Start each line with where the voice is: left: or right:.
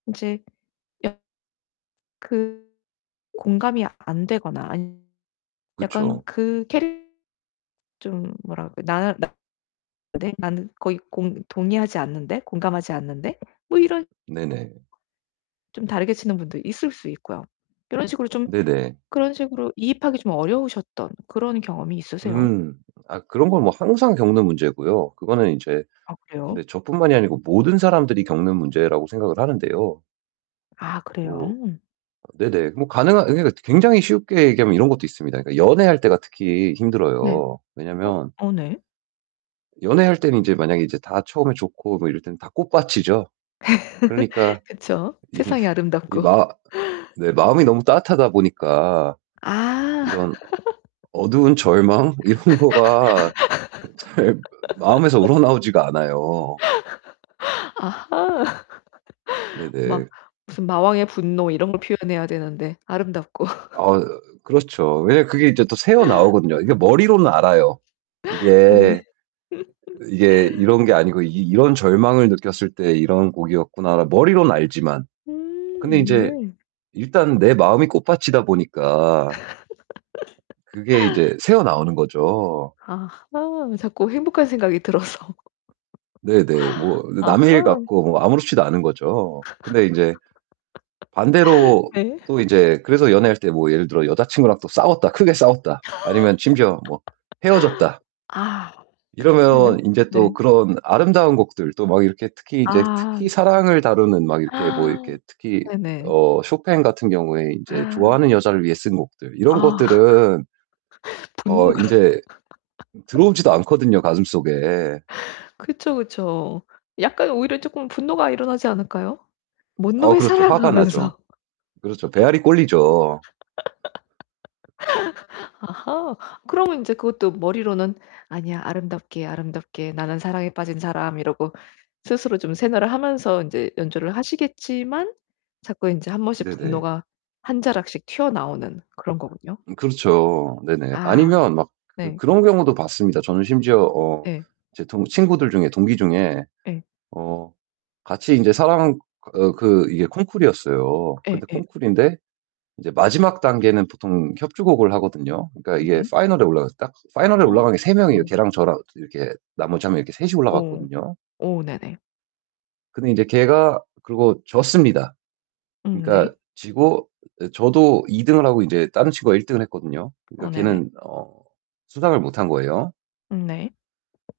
left: 이제 [unintelligible] 그 공감이 안 되거나 [unintelligible] 약간
right: 그쵸.
left: 그 캐릭 좀 뭐랄까? 나 나 내 나는 거의 공 동의하지 않는데 공감하지 않는데 뭐 이런
right: 네네.
left: 좀 다르게 치는 분도 있을 수 있고요. 이런 식으로 좀
right: 네네.
left: 그런 식으로 이입하기 좀 어려우셨던 그런 경험이 있으세요?
right: 음. 아 그런 건 뭐 항상 겪는 문제고요. 그거는 인제
left: 아
right: 근데
left: 그래요?
right: 저뿐만이 아니고 모든 사람들이 겪는 문제라고 생각을 하는데요.
left: 아
right: 뭐
left: 그래요?
right: 네네. 뭐 가능한 그러니까 굉장히 쉽게 얘기하면 이런 것도 있습니다. 그러니까 연애할 때가 특히
left: 네.
right: 힘들어요.
left: 어
right: 왜냐면
left: 어 네.
right: 연애할 때는 인제 만약에 이제 다 처음에 좋고 뭐 이럴 때는 다 꽃밭이죠. 그러니까
left: 그쵸,
right: 이게
left: 세상이
right: 이
left: 아름답고.
right: 마 네 마음이 너무 따뜻하다 보니까
left: 아.
right: 이런 어두운 절망 이런 거가 잘 마음에서 우러나오지가 않아요.
left: 아하 막
right: 네네.
left: 무슨 마왕의 분노 이런 걸 표현해야 되는데 아름답고
right: 어 그렇죠. 왜냐면 그게 이제 또 새어나오거든요. 이게 머리로는 알아요.
left: 네네.
right: 이게 이게 이런 게 아니고 '이 이런 절망을 느꼈을 때 이런 곡이었구나.' 머리로는 알지만. 근데
left: 음
right: 인제
left: 네.
right: 일단 내 마음이 꽃밭이다 보니까 그게 이제 새어나오는 거죠.
left: 아하 자꾸 행복한 생각이 들어서
right: 네네. 뭐
left: 아하.
right: 남의 일 같고 뭐 아무렇지도 않은 거죠. 근데 인제 반대로
left: 네.
right: 또 이제 그래서 연애할 때 뭐 예를 들어 '여자친구랑 또 싸웠다. 크게 싸웠다.' 아니면 심지어 뭐 '헤어졌다.'
left: 아.
right: 이러면
left: [unintelligible]
right: 인제
left: 네.
right: 또 그런 아름다운 곡들 또 막 이렇게 특히 이제 특히
left: 아.
right: 사랑을 다루는 막 이렇게 뭐 이렇게 특히
left: 네네.
right: 어 쇼팽 같은 경우에 인제
left: 아.
right: 좋아하는 여자를 위해 쓴 곡들 이런
left: 아
right: 것들은 어
left: 분노가.
right: 인제 들어오지도 않거든요 가슴 속에.
left: 그쵸, 그쵸. 약간 오히려 쪼끔 분노가 일어나지 않을까요? "뭔
right: 어
left: 놈의
right: 그렇죠.
left: 사랑!"
right: 화가 나죠.
left: 하면서.
right: 그렇죠 배알이 꼴리죠.
left: 아하 그러면 이제 그것도 머리로는 '아니야. 아름답게, 아름답게 나는 사랑에 빠진 사람.' 이러고 스스로 좀 세뇌를 하면서 인제 연주를 하시겠지만 자꾸 인제 1 번씩
right: 네네.
left: 분노가 한 자락씩 튀어나오는 그런거군요.
right: 음 그렇죠. 네네.
left: 아
right: 아니면 막 그
left: 네.
right: 그런 경우도 봤습니다. 저는 심지어 어
left: 예.
right: 제 동 친구들 중에 동기 중에
left: 예.
right: 어 같이 인제 사랑 어 그 이게 콩쿠르였어요.
left: 예
right: 근데
left: 예.
right: 콩쿠르인데 이제 마지막 단계는 보통 협주곡을 하거든요. 그러니까 이게
left: 네.
right: 파이널에 올라가서 딱 파이널에 올라간 게 3 명이에요.
left: 네.
right: 걔랑 저랑 이렇게 나머지 1 명 이렇게 셋이
left: 예.
right: 올라갔거든요.
left: 오 네네.
right: 근데 이제 걔가 그러고 졌습니다.
left: 음 네.
right: 그러니까 지고 저도 2 등을 하고 인제 다른 친구가 1 등을 했거든요. 그러니까
left: 어 네네.
right: 걔는 어 수상을 못 한 거예요.
left: 음 네.